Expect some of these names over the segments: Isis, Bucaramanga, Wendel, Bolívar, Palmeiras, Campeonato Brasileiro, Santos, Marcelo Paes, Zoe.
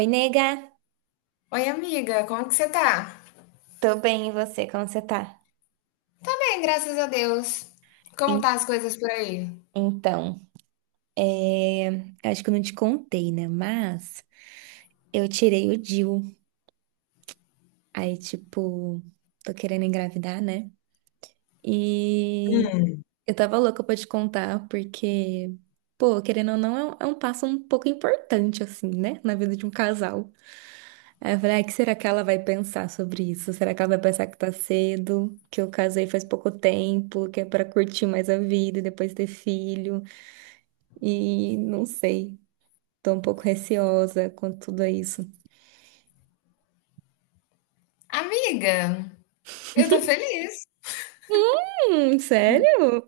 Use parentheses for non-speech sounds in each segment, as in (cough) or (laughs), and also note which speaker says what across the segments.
Speaker 1: Oi, nega.
Speaker 2: Oi, amiga, como que você tá?
Speaker 1: Tô bem, e você? Como você tá?
Speaker 2: Tá bem, graças a Deus. Como
Speaker 1: En-
Speaker 2: tá as coisas por aí?
Speaker 1: Então, é, Acho que eu não te contei, né? Mas eu tirei o DIU. Aí, tipo, tô querendo engravidar, né? E eu tava louca pra te contar, porque, pô, querendo ou não, é um passo um pouco importante, assim, né? Na vida de um casal. Aí eu falei, ah, o que será que ela vai pensar sobre isso? Será que ela vai pensar que tá cedo, que eu casei faz pouco tempo, que é pra curtir mais a vida e depois ter filho? E não sei, tô um pouco receosa com tudo isso.
Speaker 2: Amiga, eu tô feliz.
Speaker 1: Sério?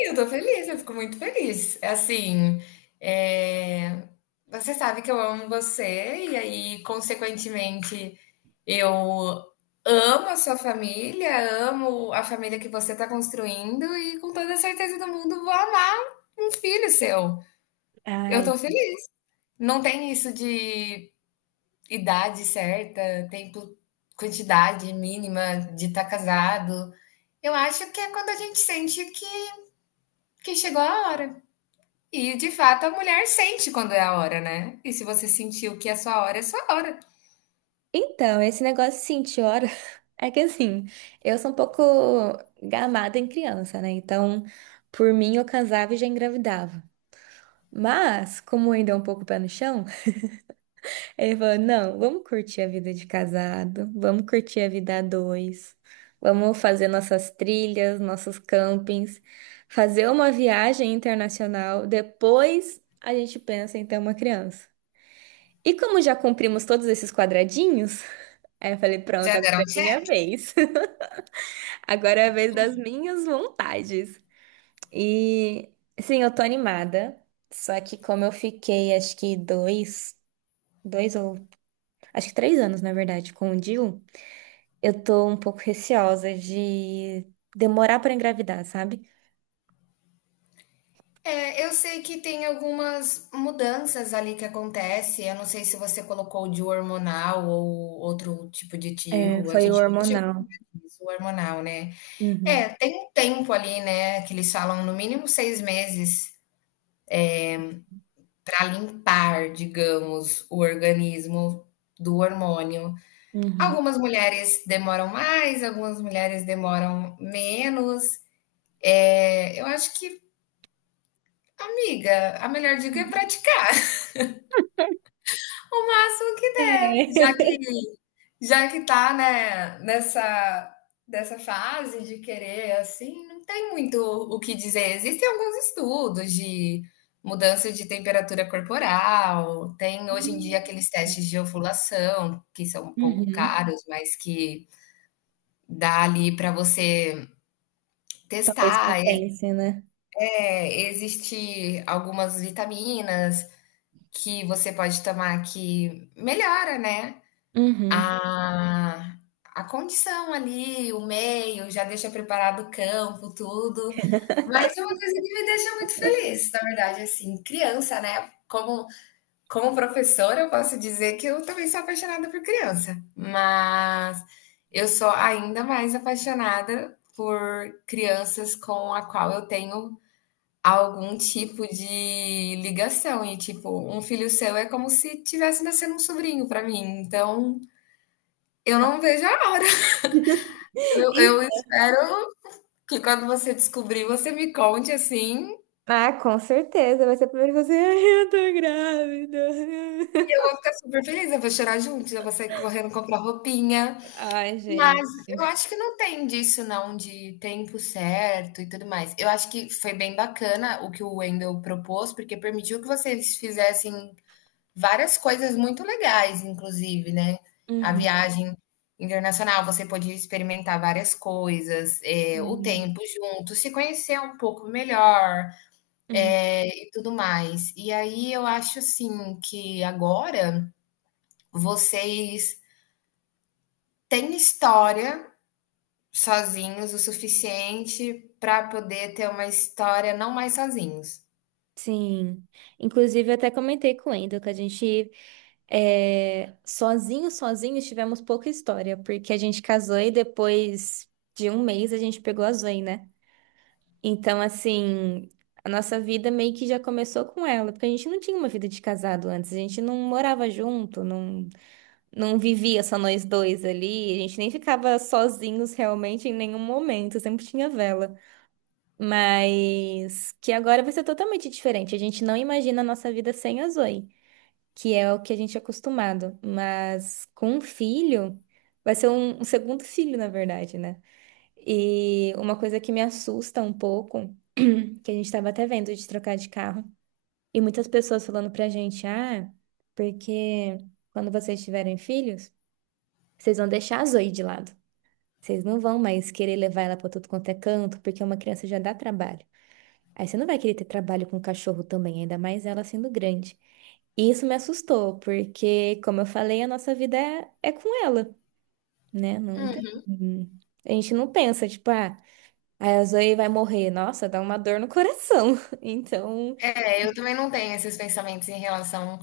Speaker 2: Eu tô feliz, eu fico muito feliz. É. Assim, é, você sabe que eu amo você, e aí, consequentemente, eu amo a sua família, amo a família que você tá construindo, e com toda a certeza do mundo vou amar um filho seu. Eu
Speaker 1: Ai,
Speaker 2: tô feliz. Não tem isso de idade certa, tempo, quantidade mínima de estar casado. Eu acho que é quando a gente sente que chegou a hora. E de fato a mulher sente quando é a hora, né? E se você sentiu que é a sua hora, é a sua hora.
Speaker 1: então, esse negócio assim de sentir hora (laughs) é que assim, eu sou um pouco gamada em criança, né? Então, por mim, eu casava e já engravidava. Mas, como ainda é um pouco pé no chão, ele falou: não, vamos curtir a vida de casado, vamos curtir a vida a dois, vamos fazer nossas trilhas, nossos campings, fazer uma viagem internacional, depois a gente pensa em ter uma criança. E como já cumprimos todos esses quadradinhos, aí eu falei: pronto,
Speaker 2: Já
Speaker 1: agora
Speaker 2: deram
Speaker 1: é
Speaker 2: check?
Speaker 1: minha vez. (laughs) Agora é a vez das minhas vontades. E sim, eu tô animada, só que como eu fiquei, acho que dois, dois ou acho que 3 anos, na verdade, com o Dil. Eu tô um pouco receosa de demorar pra engravidar, sabe?
Speaker 2: É, eu sei que tem algumas mudanças ali que acontece. Eu não sei se você colocou de hormonal ou outro tipo de
Speaker 1: É,
Speaker 2: tio. A
Speaker 1: foi o
Speaker 2: gente nunca chegou
Speaker 1: hormonal.
Speaker 2: a falar disso, o hormonal, né? É,
Speaker 1: Uhum,
Speaker 2: tem um tempo ali, né? Que eles falam no mínimo 6 meses para limpar, digamos, o organismo do hormônio.
Speaker 1: uhum.
Speaker 2: Algumas mulheres demoram mais, algumas mulheres demoram menos. É, eu acho que, amiga, a melhor dica é praticar (laughs) o máximo que der, já
Speaker 1: É.
Speaker 2: que já que tá, né, nessa dessa fase de querer assim, não tem muito o que dizer. Existem alguns estudos de mudança de temperatura corporal, tem hoje em dia aqueles
Speaker 1: (laughs)
Speaker 2: testes de ovulação, que são um pouco
Speaker 1: Uhum.
Speaker 2: caros, mas que dá ali para você
Speaker 1: Talvez
Speaker 2: testar.
Speaker 1: compense, né?
Speaker 2: É, existe algumas vitaminas que você pode tomar que melhora, né,
Speaker 1: Uhum.
Speaker 2: A a condição ali, o meio, já deixa preparado o campo, tudo. Mas é uma coisa que me deixa muito feliz, na verdade, assim, criança, né, como professora, eu posso dizer que eu também sou apaixonada por criança, mas eu sou ainda mais apaixonada por crianças com a qual eu tenho algum tipo de ligação e, tipo, um filho seu é como se tivesse nascendo um sobrinho para mim, então eu não vejo a hora. Eu
Speaker 1: Então.
Speaker 2: espero que quando você descobrir, você me conte, assim,
Speaker 1: Ah, com certeza. Vai ser primeiro você. Ai, eu tô grávida.
Speaker 2: eu vou ficar super feliz, eu vou chorar junto, eu vou sair correndo comprar roupinha.
Speaker 1: (laughs) Ai,
Speaker 2: Mas eu
Speaker 1: gente.
Speaker 2: acho que não tem disso não, de tempo certo e tudo mais. Eu acho que foi bem bacana o que o Wendel propôs, porque permitiu que vocês fizessem várias coisas muito legais, inclusive, né. A
Speaker 1: Uhum.
Speaker 2: viagem internacional, você podia experimentar várias coisas, o
Speaker 1: Uhum.
Speaker 2: tempo junto, se conhecer um pouco melhor,
Speaker 1: Uhum.
Speaker 2: e tudo mais. E aí eu acho, assim, que agora vocês têm história sozinhos o suficiente para poder ter uma história não mais sozinhos.
Speaker 1: Sim. Inclusive, eu até comentei com o Wendel que a gente, é, sozinho, tivemos pouca história, porque a gente casou e depois de 1 mês a gente pegou a Zoe, né? Então, assim, a nossa vida meio que já começou com ela, porque a gente não tinha uma vida de casado antes, a gente não morava junto, não vivia só nós dois ali, a gente nem ficava sozinhos realmente em nenhum momento, sempre tinha vela. Mas que agora vai ser totalmente diferente. A gente não imagina a nossa vida sem a Zoe, que é o que a gente é acostumado. Mas com um filho, vai ser um segundo (laughs) filho, na verdade, né? E uma coisa que me assusta um pouco, que a gente estava até vendo de trocar de carro, e muitas pessoas falando pra gente, ah, porque quando vocês tiverem filhos, vocês vão deixar a Zoe de lado. Vocês não vão mais querer levar ela pra tudo quanto é canto, porque uma criança já dá trabalho. Aí você não vai querer ter trabalho com cachorro também, ainda mais ela sendo grande. E isso me assustou, porque, como eu falei, a nossa vida é com ela, né? Não tem. A gente não pensa, tipo, ah, a Zoe vai morrer. Nossa, dá uma dor no coração. (laughs) Então,
Speaker 2: É, eu também não tenho esses pensamentos em relação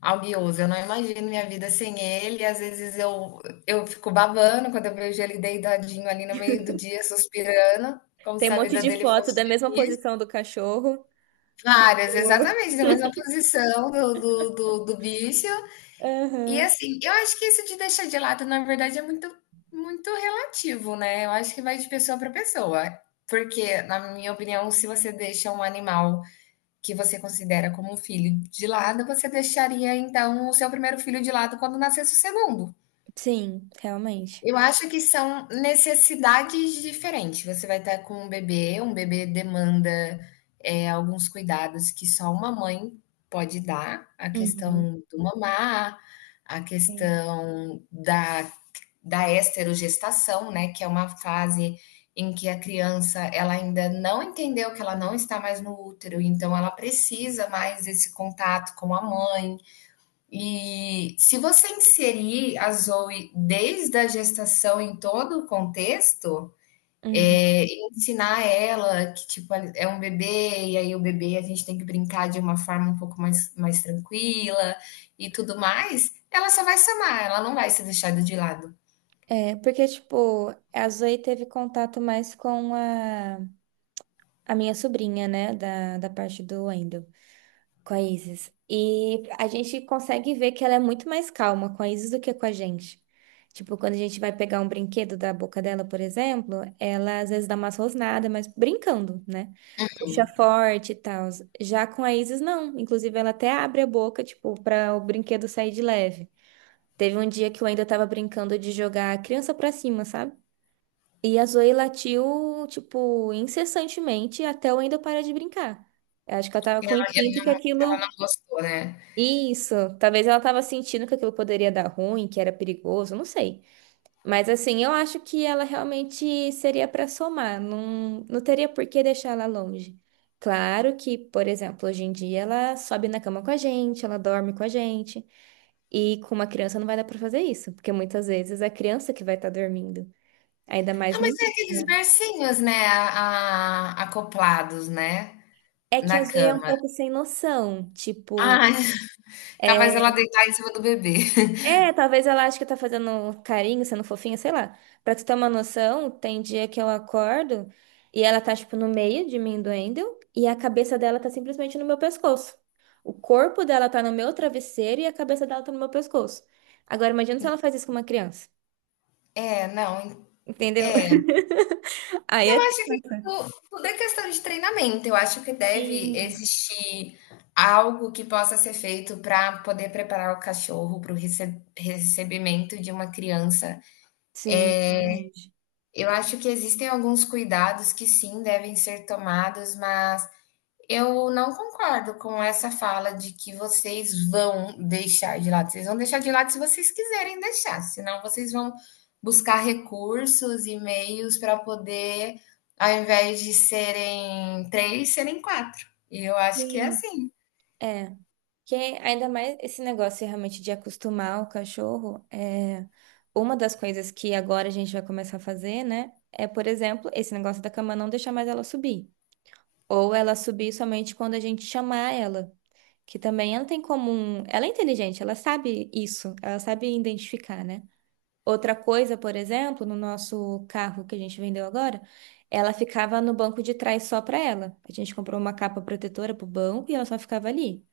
Speaker 2: ao guioso. Eu não imagino minha vida sem ele. Às vezes eu fico babando quando eu vejo ele deitadinho ali no meio do dia, suspirando, como
Speaker 1: tem
Speaker 2: se
Speaker 1: um
Speaker 2: a
Speaker 1: monte
Speaker 2: vida
Speaker 1: de
Speaker 2: dele
Speaker 1: foto
Speaker 2: fosse
Speaker 1: da mesma
Speaker 2: feliz.
Speaker 1: posição do cachorro.
Speaker 2: Várias,
Speaker 1: Tipo,
Speaker 2: exatamente, na mesma posição do bicho.
Speaker 1: (laughs)
Speaker 2: E
Speaker 1: aham.
Speaker 2: assim, eu acho que isso de deixar de lado, na verdade, é muito, muito relativo, né? Eu acho que vai de pessoa para pessoa. Porque, na minha opinião, se você deixa um animal que você considera como um filho de lado, você deixaria então o seu primeiro filho de lado quando nascesse o segundo.
Speaker 1: Sim, realmente.
Speaker 2: Eu acho que são necessidades diferentes. Você vai estar com um bebê demanda, alguns cuidados que só uma mãe pode dar, a
Speaker 1: Uhum.
Speaker 2: questão do mamar, a
Speaker 1: Sim.
Speaker 2: questão da esterogestação, né, que é uma fase em que a criança, ela ainda não entendeu que ela não está mais no útero, então ela precisa mais desse contato com a mãe. E se você inserir a Zoe desde a gestação em todo o contexto,
Speaker 1: Uhum.
Speaker 2: é, ensinar ela que tipo é um bebê e aí o bebê a gente tem que brincar de uma forma um pouco mais, mais tranquila e tudo mais, ela só vai se amar, ela não vai ser deixada de lado.
Speaker 1: É, porque, tipo, a Zoe teve contato mais com a. A minha sobrinha, né, da parte do Wendel, com a Isis. E a gente consegue ver que ela é muito mais calma com a Isis do que com a gente. Tipo, quando a gente vai pegar um brinquedo da boca dela, por exemplo, ela às vezes dá umas rosnadas, mas brincando, né? Puxa forte e tal. Já com a Isis, não. Inclusive, ela até abre a boca, tipo, para o brinquedo sair de leve. Teve um dia que o Wendel tava brincando de jogar a criança pra cima, sabe? E a Zoe latiu, tipo, incessantemente até eu ainda parar de brincar. Eu acho que ela tava
Speaker 2: Ela,
Speaker 1: com instinto
Speaker 2: ela
Speaker 1: que
Speaker 2: não, ela
Speaker 1: aquilo.
Speaker 2: não gostou, né?
Speaker 1: Isso. Talvez ela tava sentindo que aquilo poderia dar ruim, que era perigoso, não sei. Mas assim, eu acho que ela realmente seria pra somar. Não, teria por que deixar ela longe. Claro que, por exemplo, hoje em dia ela sobe na cama com a gente, ela dorme com a gente. E com uma criança não vai dar pra fazer isso, porque muitas vezes é a criança que vai estar dormindo. Ainda mais
Speaker 2: Ah,
Speaker 1: no
Speaker 2: mas é
Speaker 1: início.
Speaker 2: aqueles
Speaker 1: Né?
Speaker 2: bercinhos, né, acoplados, né,
Speaker 1: É que a
Speaker 2: na
Speaker 1: Zoe é um
Speaker 2: cama.
Speaker 1: pouco sem noção. Tipo,
Speaker 2: Ah, capaz ela
Speaker 1: é,
Speaker 2: deitar em cima do bebê.
Speaker 1: talvez ela ache que tá fazendo carinho, sendo fofinha, sei lá. Pra tu ter uma noção, tem dia que eu acordo e ela tá, tipo, no meio de mim, do Wendel, e a cabeça dela tá simplesmente no meu pescoço. O corpo dela tá no meu travesseiro e a cabeça dela tá no meu pescoço. Agora, imagina se ela faz
Speaker 2: (laughs)
Speaker 1: isso com uma criança.
Speaker 2: É, não,
Speaker 1: Entendeu? (laughs) Aí é.
Speaker 2: acho que
Speaker 1: Nossa.
Speaker 2: tudo, tudo é questão de treinamento. Eu acho que deve
Speaker 1: Sim,
Speaker 2: existir algo que possa ser feito para poder preparar o cachorro para o recebimento de uma criança.
Speaker 1: sim, realmente.
Speaker 2: Eu acho que existem alguns cuidados que sim devem ser tomados, mas eu não concordo com essa fala de que vocês vão deixar de lado. Vocês vão deixar de lado se vocês quiserem deixar, senão vocês vão buscar recursos e meios para poder, ao invés de serem três, serem quatro. E eu acho que é
Speaker 1: Sim.
Speaker 2: assim.
Speaker 1: É. Que ainda mais esse negócio realmente de acostumar o cachorro, é uma das coisas que agora a gente vai começar a fazer, né? É, por exemplo, esse negócio da cama não deixar mais ela subir. Ou ela subir somente quando a gente chamar ela. Que também ela tem comum. Ela é inteligente, ela sabe isso, ela sabe identificar, né? Outra coisa, por exemplo, no nosso carro que a gente vendeu agora, ela ficava no banco de trás só pra ela. A gente comprou uma capa protetora pro banco e ela só ficava ali.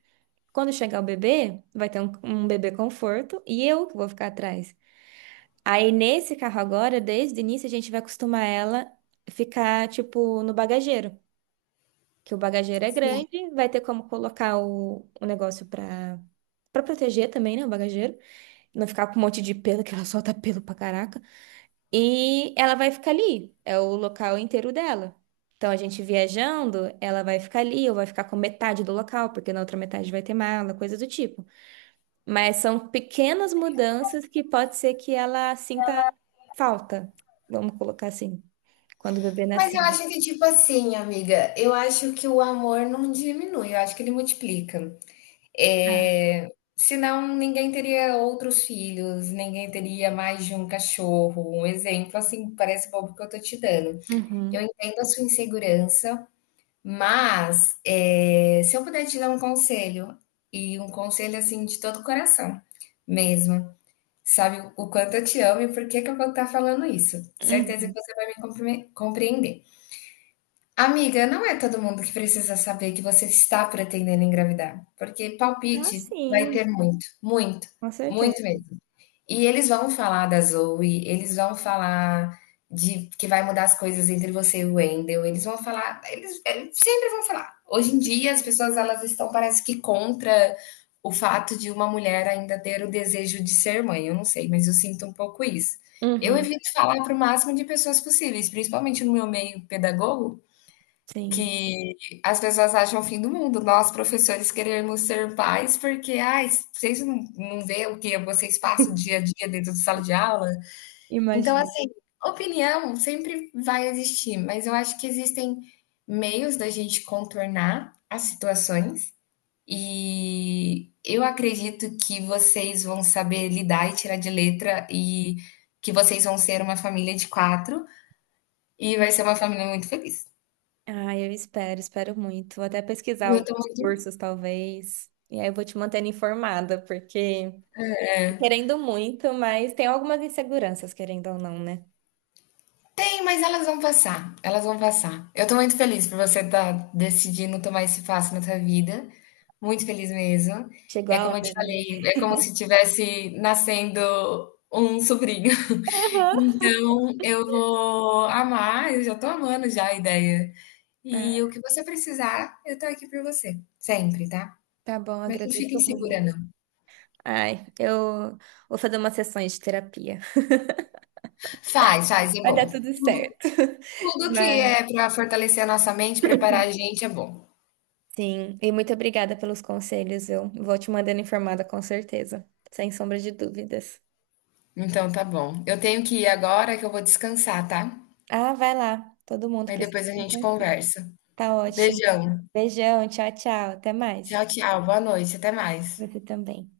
Speaker 1: Quando chegar o bebê, vai ter um bebê conforto e eu que vou ficar atrás. Aí nesse carro agora, desde o início, a gente vai acostumar ela ficar, tipo, no bagageiro. Que o bagageiro é
Speaker 2: Sim.
Speaker 1: grande, vai ter como colocar o negócio pra, pra proteger também, né? O bagageiro. Não ficar com um monte de pelo, que ela solta pelo pra caraca. E ela vai ficar ali. É o local inteiro dela. Então, a gente viajando, ela vai ficar ali, ou vai ficar com metade do local, porque na outra metade vai ter mala, coisa do tipo. Mas são pequenas mudanças que pode ser que ela sinta falta, vamos colocar assim, quando o bebê
Speaker 2: Mas eu
Speaker 1: nascer.
Speaker 2: acho que, tipo assim, amiga, eu acho que o amor não diminui, eu acho que ele multiplica.
Speaker 1: Ah.
Speaker 2: Eh, senão ninguém teria outros filhos, ninguém teria mais de um cachorro. Um exemplo, assim, parece bobo que eu tô te dando. Eu
Speaker 1: Uhum,
Speaker 2: entendo a sua insegurança, mas se eu puder te dar um conselho, e um conselho assim de todo o coração mesmo. Sabe o quanto eu te amo e por que que eu vou estar falando isso? Certeza que
Speaker 1: uhum.
Speaker 2: você vai me compreender. Amiga, não é todo mundo que precisa saber que você está pretendendo engravidar, porque
Speaker 1: Ah,
Speaker 2: palpite vai
Speaker 1: sim,
Speaker 2: ter muito, muito,
Speaker 1: com certeza.
Speaker 2: muito mesmo. E eles vão falar da Zoe, eles vão falar de que vai mudar as coisas entre você e o Wendell, eles vão falar, eles sempre vão falar. Hoje em dia as pessoas elas estão parece que contra o fato de uma mulher ainda ter o desejo de ser mãe. Eu não sei, mas eu sinto um pouco isso. Eu
Speaker 1: Uhum,
Speaker 2: evito falar para o máximo de pessoas possíveis, principalmente no meu meio pedagogo.
Speaker 1: sim,
Speaker 2: Que as pessoas acham o fim do mundo. Nós, professores, queremos ser pais porque, ai, vocês não vê o que vocês passam dia
Speaker 1: (laughs)
Speaker 2: a dia dentro de sala de aula? Então,
Speaker 1: imagino.
Speaker 2: assim, opinião sempre vai existir, mas eu acho que existem meios da gente contornar as situações e eu acredito que vocês vão saber lidar e tirar de letra e que vocês vão ser uma família de 4 e vai ser uma família muito feliz.
Speaker 1: Ah, eu espero, espero muito. Vou até
Speaker 2: E
Speaker 1: pesquisar
Speaker 2: eu estou
Speaker 1: alguns
Speaker 2: muito.
Speaker 1: cursos, talvez. E aí eu vou te mantendo informada, porque tô querendo muito, mas tem algumas inseguranças, querendo ou não, né?
Speaker 2: Sim, mas elas vão passar, elas vão passar. Eu tô muito feliz por você estar decidindo tomar esse passo na sua vida. Muito feliz mesmo.
Speaker 1: Chegou
Speaker 2: É
Speaker 1: a
Speaker 2: como eu te
Speaker 1: hora, né?
Speaker 2: falei, é como se
Speaker 1: (laughs)
Speaker 2: tivesse nascendo um sobrinho. (laughs)
Speaker 1: Aham.
Speaker 2: Então, eu vou amar, eu já tô amando já a ideia. E
Speaker 1: Ah,
Speaker 2: o que você precisar, eu tô aqui por você, sempre, tá?
Speaker 1: tá bom,
Speaker 2: Mas não
Speaker 1: agradeço
Speaker 2: fica insegura, não.
Speaker 1: muito. Ai, eu vou fazer umas sessões de terapia.
Speaker 2: Faz, faz,
Speaker 1: (laughs)
Speaker 2: é
Speaker 1: Vai dar
Speaker 2: bom.
Speaker 1: tudo certo. (laughs)
Speaker 2: Tudo que
Speaker 1: Mas,
Speaker 2: é pra fortalecer a nossa mente, preparar a gente é bom.
Speaker 1: sim, e muito obrigada pelos conselhos. Eu vou te mandando informada com certeza, sem sombra de dúvidas.
Speaker 2: Então tá bom. Eu tenho que ir agora que eu vou descansar, tá?
Speaker 1: Ah, vai lá. Todo mundo
Speaker 2: Aí
Speaker 1: precisa.
Speaker 2: depois a
Speaker 1: De um
Speaker 2: gente
Speaker 1: conselho.
Speaker 2: conversa.
Speaker 1: Tá ótimo.
Speaker 2: Beijão.
Speaker 1: Beijão, tchau, tchau. Até mais.
Speaker 2: Tchau, tchau. Boa noite. Até mais.
Speaker 1: Você também.